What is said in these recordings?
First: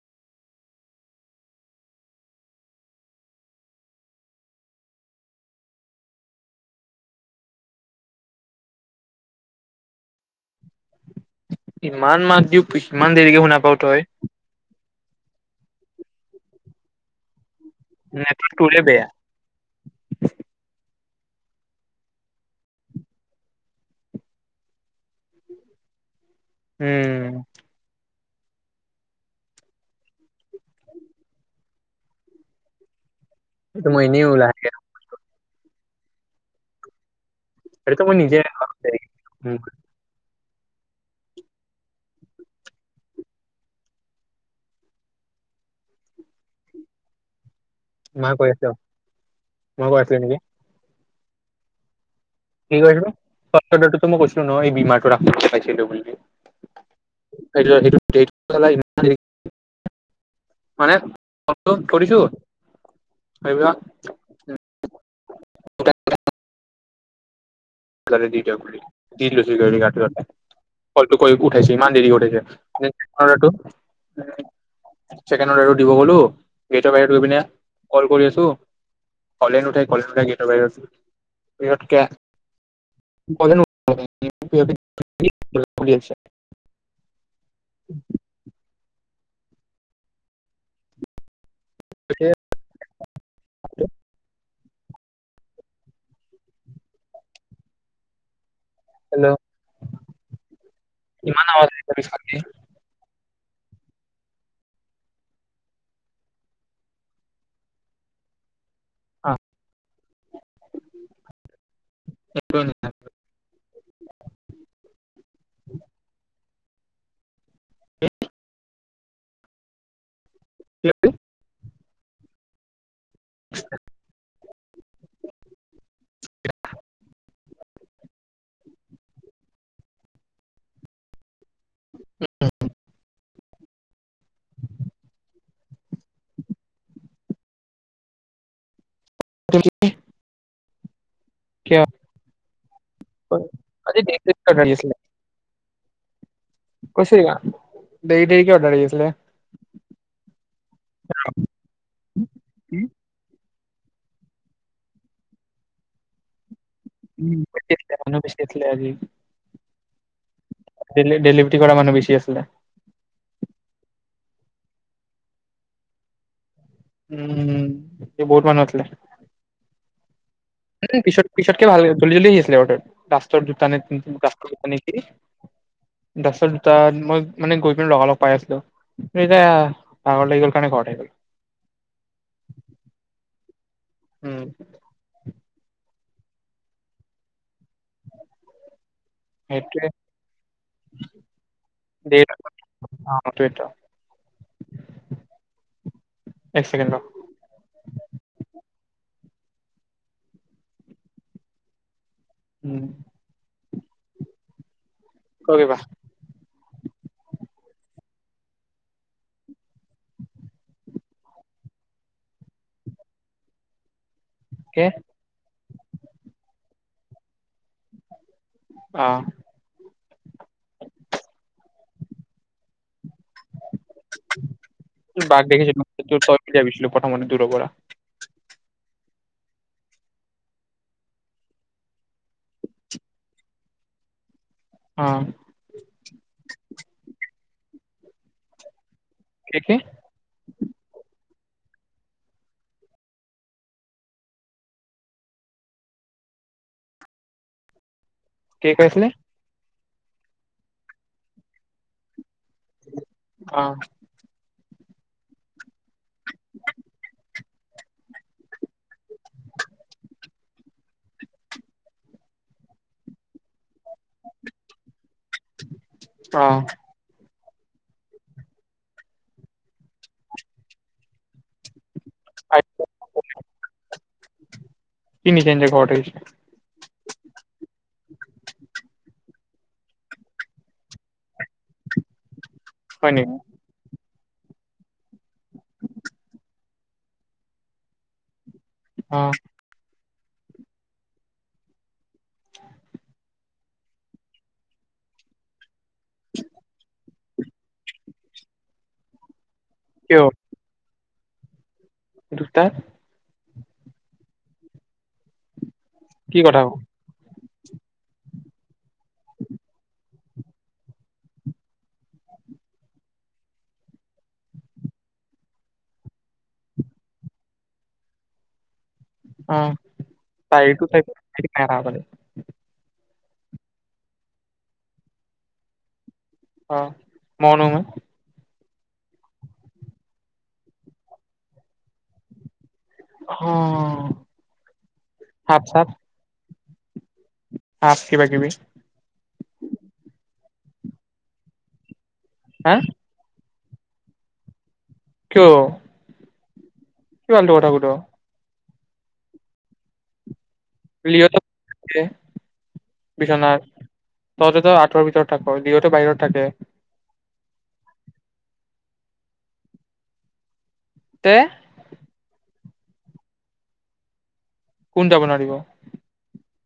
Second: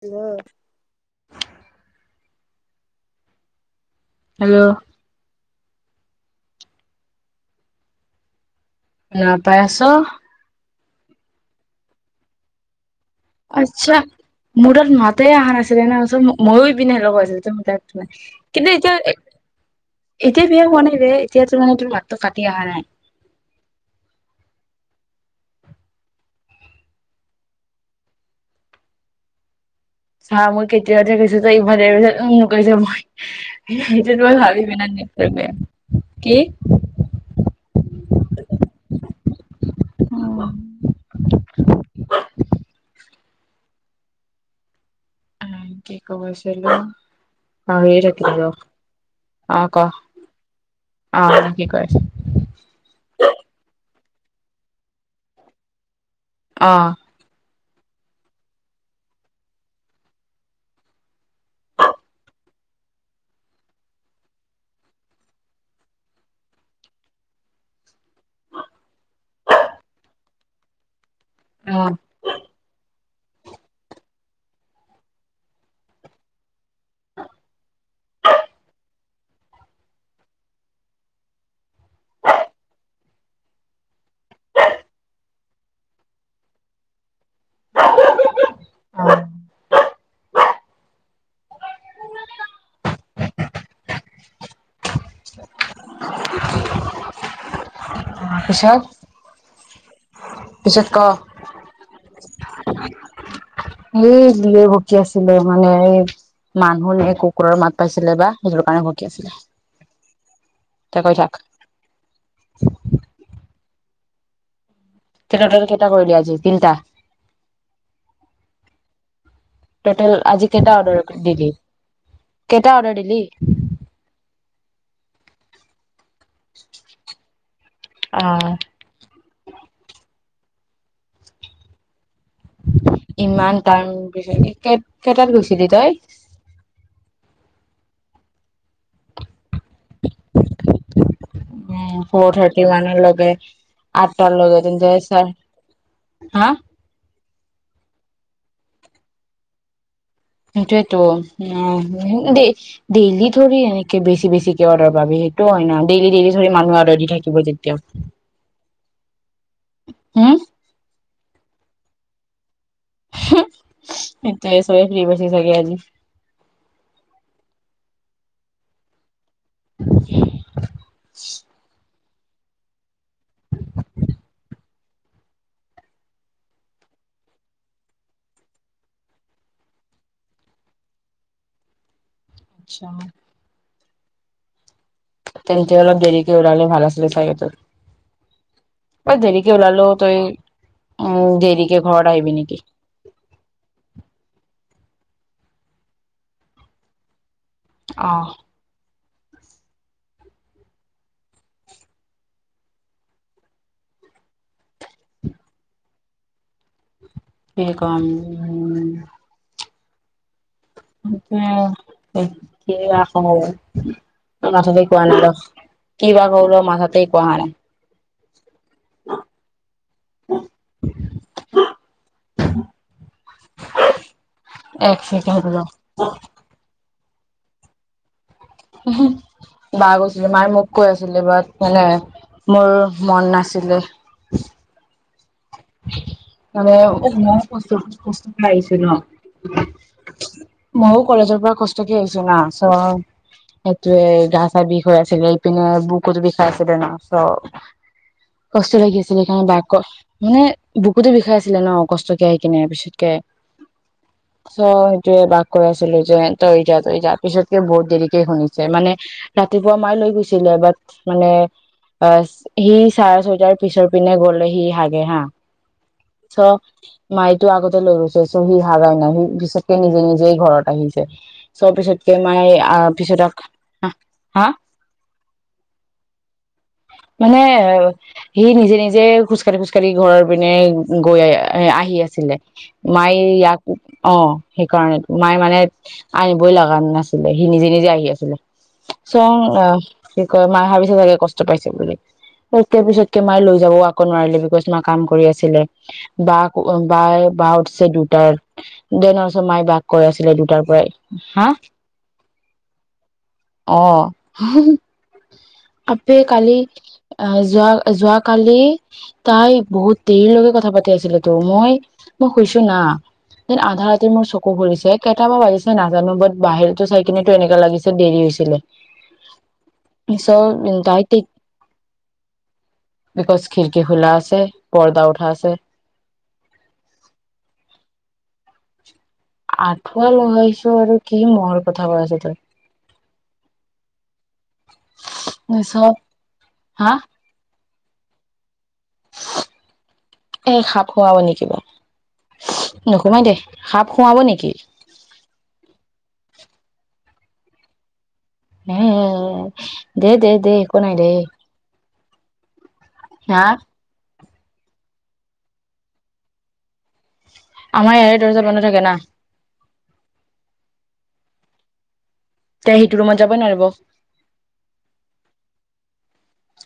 Hello, hello শুনা পাইছ? ইমান মাত দিয়ো প আচ্ছা, মোৰতাত মাতেই আহা [unintelligible] নেটৱৰ্ক কিন্তু তোৰে বেয়া এতিয়া-এতিয়া বিয়া হোৱা বে। এতিয়া টো মানে মাতটো কাটি অহা নাই। উম, চা মই কেতিয়াতে কৈছো তই ইফালে ও কৈছ, মই এইটো সেইটোত এনেই মই ওলাই ভাবিম ন বে। কি? এইটো মই নিজে [unintelligible] উম, আহ, কি কব খ আছিলো মা চিলো। কৈ আছ [unintelligible] মই কৈ আছিলো নেকি অ কি কৈ আছ কি কৈ আছিলোঁ। [unintelligible] ত মই কৈচিলো নহয় এই ভী মাৰ্টত ৰাখ পাইছিলো বুলি। অ [unintelligible] [unintelligible] ফলটো কৰি উঠাইছে অ ইমান দেৰি উঠাইছে। অদাৰটো মানে ছেকেণ্ড আকৌ দিব গলো গেটৰ বাহিৰত গৈপিনে কল কৰি আছো কলে নুঠায় কলে নুঠাই গেটৰ বাহিৰত আছো সিহঁতে [unintelligible] [unintelligible] অ। স [unintelligible] [unintelligible] অ। কছা [inaudible] কিমান ন ত খালে [inaudible] এই বি [unintelligible] ভকি আছিলে মানে এই মানুহ নে কুকুৰৰ মাত পাইছিলে বা। সকী আছিলে এ কৈ থাক। [unintelligible] তে নটৰে কেইটা কলে আজি। তিনিটা। হন। টোটেল আজি। কেইটা অৰ্ডাৰ দিলি। কেইটা অৰ্ডাৰ দে এনেই উম অহ উম ইমান টাইম পিছত কেইটাত গৈছিলি তই দিউটিলে উম ফো'ৰথাৰ্টি মান লৈকে আঠটা লৈকে হা কৈছো কিবা ডেৰি ডেৰি কে অৰ্ডাৰ আহি আছিলে সেইটোৱেইতো উম ডেইলি থোৰি এনে কে বেছি বেছি কে অৰ্ডাৰ পাবি সেইটো হয় ন ডেইলি ডেইলি ধৰি মানুহ আৰু অৰ্ডাৰ থাকিব যেতিয়াও হম ডেলি ডেলিভাৰী কৰা মানুহ বেছি আছিলে এইটোৱে চবে ফ্ৰী পাইছে চাগে আজি উম এ বহুত মানুহ আছিলে অহ উম পিছত পিছত কে ভাল লাগিব জলদি জলদি আহিছিলে অৰ্ডাৰ লাষ্টৰ দোতানে লাষ্টৰ দোতা নিকি লাষ্টৰ দোতা মই মানে গৈ পিনি লগালগ পাই আছিলো এতিয়া লাগি গল কাৰণে ঘৰত আলহী গল আচ্ছা উম তেন্তে অলপ দেৰিকে উলালেও ভাল আছিলে চাৰিটাত অই দুটা নেকি লাষ্টৰ দুটা মই মানে গৈ পিনে লগালগ পাই আছিলো কিন্তু দেৰিকে এতিয়া ভাগৰ লাগি গ'ল কাৰণে ঘৰত আহি গ'লো উম, সেইটোৱে ওলালেও তই উম দেৰিকে ঘৰত দেৰি আহিবি অ' নেকি সেইটোৱেতো এক চেকেণ্ডৰ অহ উম কোৱা কিবা। কি কম? [unintelligible] মাঠাটে কে একো অহা নাই ন। কি বা কও ৰহ মাঠাটে একো অহা নাই অ [unintelligible] [unintelligible] [unintelligible] এক তোৰ ছেকেণ্ড বাক ৰ দেখিছিলো সেইটো তই বুলি ভাবিছিলো। প্ৰথমতে দূৰৰ পৰা। বা গৈছিলে মায়ে মোক কৈ আছিলে বাট মানে মোৰ মন নাছিলে। ওম মানে মই কৈছো কষ্ট এটা আহিছে ন কি কি ময়ো কলেজৰ পৰা কষ্ট কে আহিছো না, চ সেইটোৱে গা চাহ বিষ হৈ আছিলে ইপিনে বুকুৰ বিষাইছিলে না চ কি কষ্ট কৈ লাগি আছিলে সেইকাৰণে বাক মানে বুকুতো বিষাই আছিলে ন অ কষ্টকেয় কিনোৰ পিছতকে অ চ সেইটোৱে বাক কৈ আছে ছিল যে য য পিছত বহুত দেৰিকে শুনিছে মানে ৰাতিপুৱা মাই লৈ গৈছিলে বাট মানে অ সি চাৰ ছয়টাৰ পিছৰ পিনে গ'লে সি হা এ হা চ অ মাইক টো আগতে লৈ গৈছে চ' সি হাগাই চনত নাই সি পিছতকে নিজে নিজেই ঘৰত আহিছে চ' পিছত মাই আহ পিছত, ক হ হা? সি নিজে নিজে ঘৰত আহিছে মানে সি নিজে নিজে খোজকাঢ়ি খালি ঘৰৰ পিনে গৈ আহ আহি আছিলে। হয় মায়য় নেকি ইয়াকো। অ সেইকাৰণ মায়ে মানে আনিবই লগা নাছিলে সি নিজে নিজে আহি আছিলে। চ অ আহ। কি কয় মায়ে ভাবিছে চাগে কষ্ট পাইছে বুলি তেয়া পিছতকে মায়ে লৈ যাব আকৌ নোৱাৰিলে, বিকজ মা কাম কৰি আছিলে বা ক বাই বা উঠিছে দুটাৰ দেৰ টা মাই বাস কৰে আছিলে, দুটাৰ পৰাই হা? দুুটাত অহ আপে কি কালি কথা হ'ল আ। যোৱা যোৱ কালি তাই বহুত দেৰিলৈকে কথা পাতি আছিল তো মই মই শুইছো না দেন আধা ৰাতিৰ মোৰ চকু ফুৰিছে কেইটাবা বাজিছে নাজানো বাত বাহিৰতো চাই কিনেো এনেকা লাগিছে দেৰি হৈছিলে। অ চাইড চ' টু তাই ঠিক চাইডাই প বিকজ খিড়কী খোলা আছে পৰ্দা উঠা আছে। অ মও নুহোমাই আঠুৱা লগহাইছো আৰু কি মহৰ কথা কৈ আছ তই অ ভাট জাত চব হা আক কিবাকিবি। এই সাপ সোমাব নেকি কিবা। হা নোসোমাই দে। সাপ সোমাব নেকি। কিয়? কিয় ফালটো কথা সুধ? উম দে দে দে। একো নাই দেই। কি বিচনাত। তহতে তই আঁঠৰ ভিতৰত থাক সিহঁতে বাহিৰত থাকে। আমাৰ ইয়াৰে দৰ্জা বন্ধ থাকে না। তে তে সেইটো ৰুমত যাবই নোৱাৰিব। কোন যাব নোৱাৰিব।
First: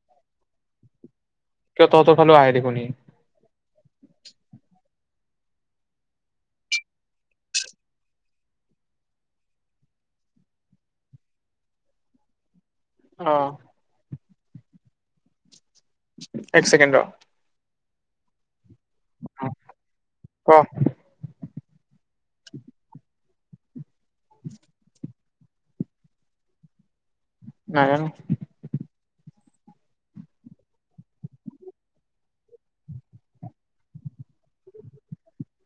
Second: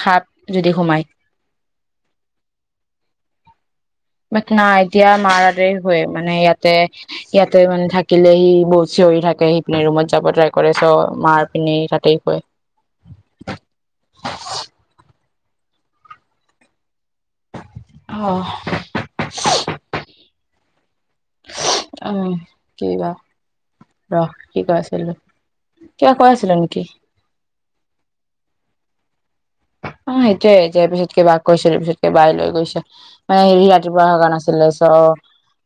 সাপ যদি সোমায়। কিয় তহতৰ ফালে আহে দেখোন সি ব নাই এতিয়া মাৰ তাতে হয় মানে ইয়াতে ইয়াতে মানে থাকিলে সি বৰ চিঞৰি থাকে সিপিনে ৰুমত যাব ট্ৰাই কৰে চ মাৰ পিনে থাকিব। অ আ এক চেকেণ্ড ৰ, অ অ উম উম কিবা ৰখ কি কৈ আছিলো কিবা কৈ আছিলো নেকি। নাজানো অ সেইটোৱে যে পিছতকে বাাক কৈছিলে পিছতকে বাই লৈ গৈছে মানে হেৰি ৰাতিপুৱা হা নাছিলে চ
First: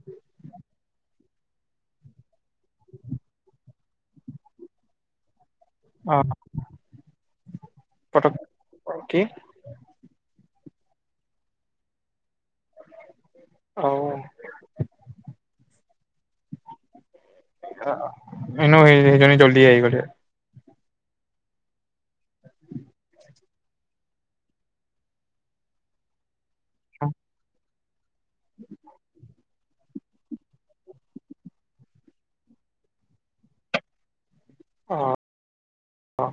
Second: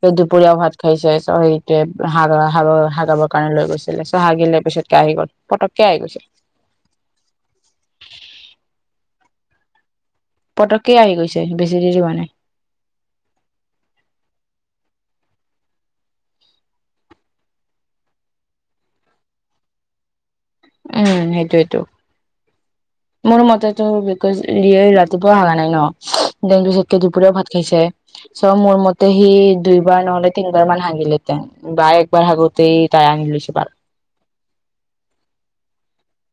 স দুপৰীয়াও ভাত খাইছে চ সেইটোৱে হাগ হ হাগাবৰ কাৰণে লৈ গৈছিলে চ হাগিলে পিছতকে আহি গল। পটককে আহি গৈছে। পটক কি পটককে আহি গৈছে বেছি দেৰি হোৱা নাই। অ এনেও হেৰি জনি জল্দিয়ে আহি গৈছে। উম সেইটোৱেটো। মোৰ মতেইতো বিকজ ৰাতিপুৱা হোৱা নাই ন। ডেংগু চতকে দুপৰীয়াও ভাত খাইছে। চ মোৰ মতে সি দুই বাৰ নহ'লে তিন বাৰমান হাগিলে তাই বা একবাৰ হাগোতে তাই আঙিলি স বাৰ। অ অ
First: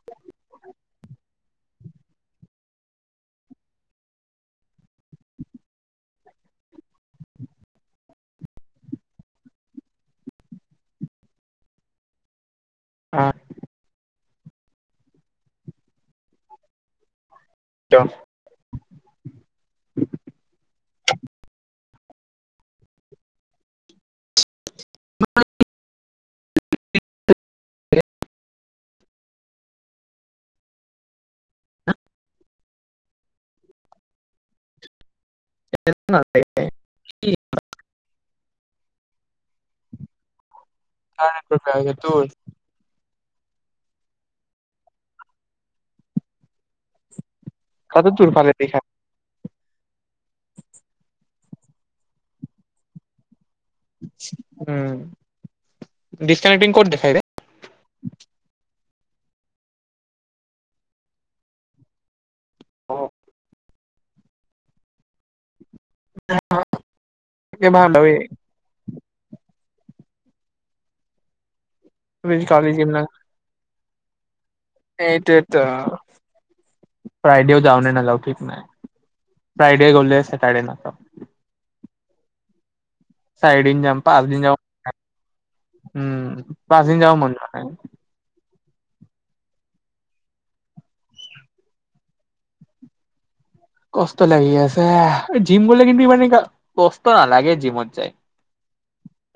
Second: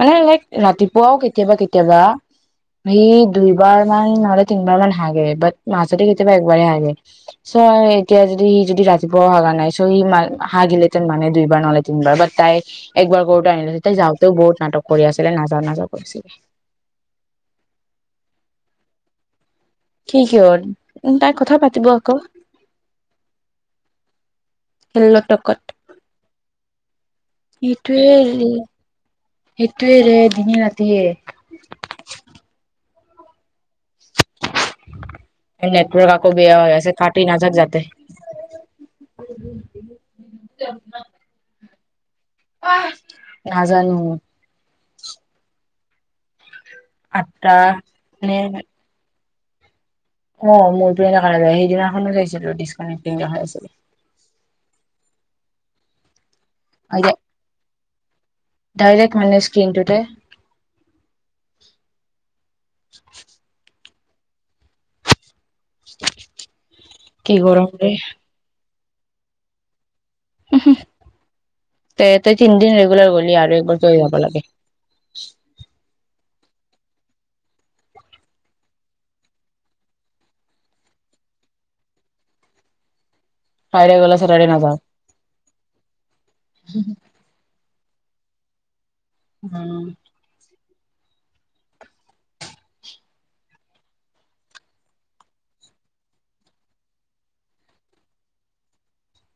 মানে লাইক ৰাতিপুৱাও কেতিয়াবা কেতিয়াবা সি দুইবাৰ মান নহলে তিনিবাৰ মান হাগে ব মাাজতে কেতিয়াবা একবাৰ হাগে চ' এতিয়া যদি সি যদি ৰাতিপুৱাও হাগা নাই চ' সি হাগিলেহতেন মানে দুইবাৰ নহ'লে তিনিবাৰ বাট তাই। অ একবাৰ কৰোতে হাগিলে তে যাওঁ। ত' বহুত নাটক কৰি আছিলে নাজাও-নাজাও কৰিছিলে। ত' কি', -কি ', হ'ল তাই কথা পাতিব আকৌ। তকত সেইটোৱে হেৰি সেইটোৱেৰে দিনে ৰাতিয়ে, নেটৱৰ্ক আকৌ বেয়া হৈ আছে কাটি নাযাক যাতে। [unintelligible] [unintelligible] সেইটো, নাজানো, আঠতা তাতো তোৰ নে', ফালে দেখা অ', মোৰতো এনেকুৱা নায় সেইদিনাখনো চাইছিলো ডিচকানেক্টটিং দেখাই আছিলে। উম', ডিছকানেক্টিং ক'ত দেখাই ৰে? [unintelligible] ডাইৰেক্ট মানে স্ক্ৰিনটোতে, [unintelligible] কি গৰম ৰে [unintelligible] হু- হু তে তই কালি তিনদিন ৰেগুলাৰ গ'লি আৰু একবাৰ, লৈ যাব লাগে। সেইটোৱেটো ফ্ৰাইডেও যাওঁ, নে নাযাওঁ ঠিক নাই, ফ্ৰাইডে গ'লে চেটাৰডে নাযাওঁ। চাৰিদিন ফ্ৰাইডে যাম, গ'লে পাঁচদিন চেটাৰডে যাব, নাযাও উম পাঁচদিন যাব মন যোৱা নাই। উম', কষ্ট লাগি আছে জিম বুলিলে কিন্তু ইমানকে কষ্ট নেলাগে, জিমত যায়।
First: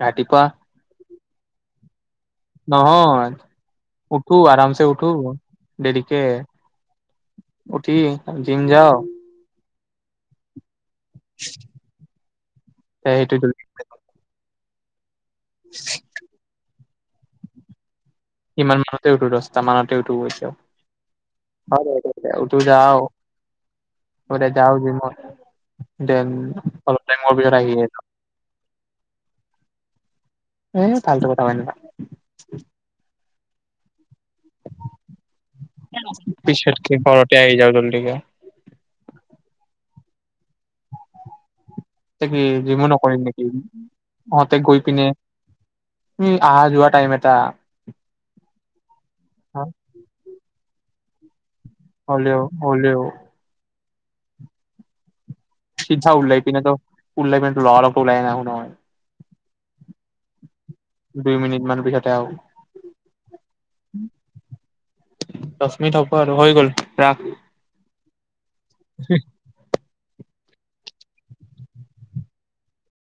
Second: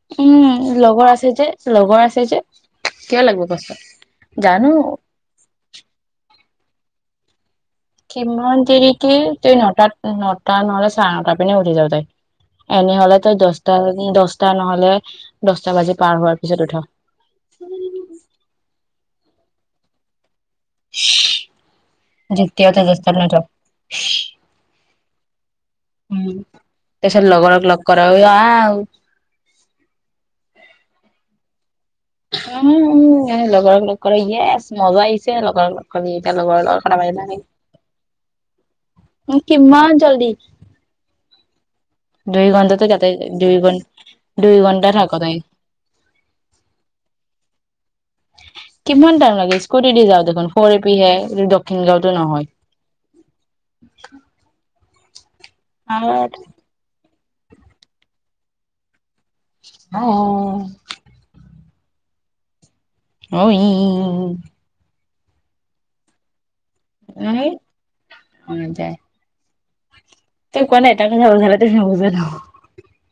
ৰাতিপুৱা উম', লগৰ আছে যে লগৰ আছে। যে কিয় নহয় লাগিব কষ্ট উঠো জানো আৰামছে উঠো। দেৰিকে, উঠি কিমান জিম দেৰি যাও কে তই নটাত, উম', নটা নহলে, চাৰেনটা পিনে উঠি যাই তাই, এনেহ'লে ত', সেইটো দস্তা বাজি দচ, তাই নহলে, দহটা বাজি পাৰ হোৱাৰ পিছত উঠা, উম। ইমান মানতে উঠো দস্তা মানতে উঠো কাছে। অ তু যেতিয়াও তই যও দহটাত নুঠ বলে যও য ম [inaudible] উম, তাৰ পিছত টাইমৰ লগৰ [unintelligible] আহি লগ কৰা আ এ ফালটো কথা কয় নাথাক অ, অ। ক'ল বৰ [unintelligible] ই মজা আহিছে লগৰ লগ এতি লগৰ পিছতকে ঘৰতে লগ আহি যাও জল্দিকে [inaudible] কিমান জল্দি। কি দুই ঘন্টাটো জিমো যাতে নকৰিম নেকি দুই ঘ দুই তহঁতে গৈ ঘন্টা পিনে থাক তই উম আহা যোৱা টাইম এটা কিমান টাইম লাগে স্কুটি দি যাও দেখোন। কৰিবিহে কি দক্ষিণ গাঁওতো হলেও নহয়। [inaudible] হলেও চিধা উলাই পিনে তই উলাই পিনে লগালগটো ওলাই নাহো নহয়। আহ। য'তে আহ। অ, আহ। দশ মিনিট হব আৰু হৈ গ'ল। ৰাখ। [unintelligible] অ দে। তই কোৱা নাই তাক কথা পাতি আছিলো বজ [inaudible] ন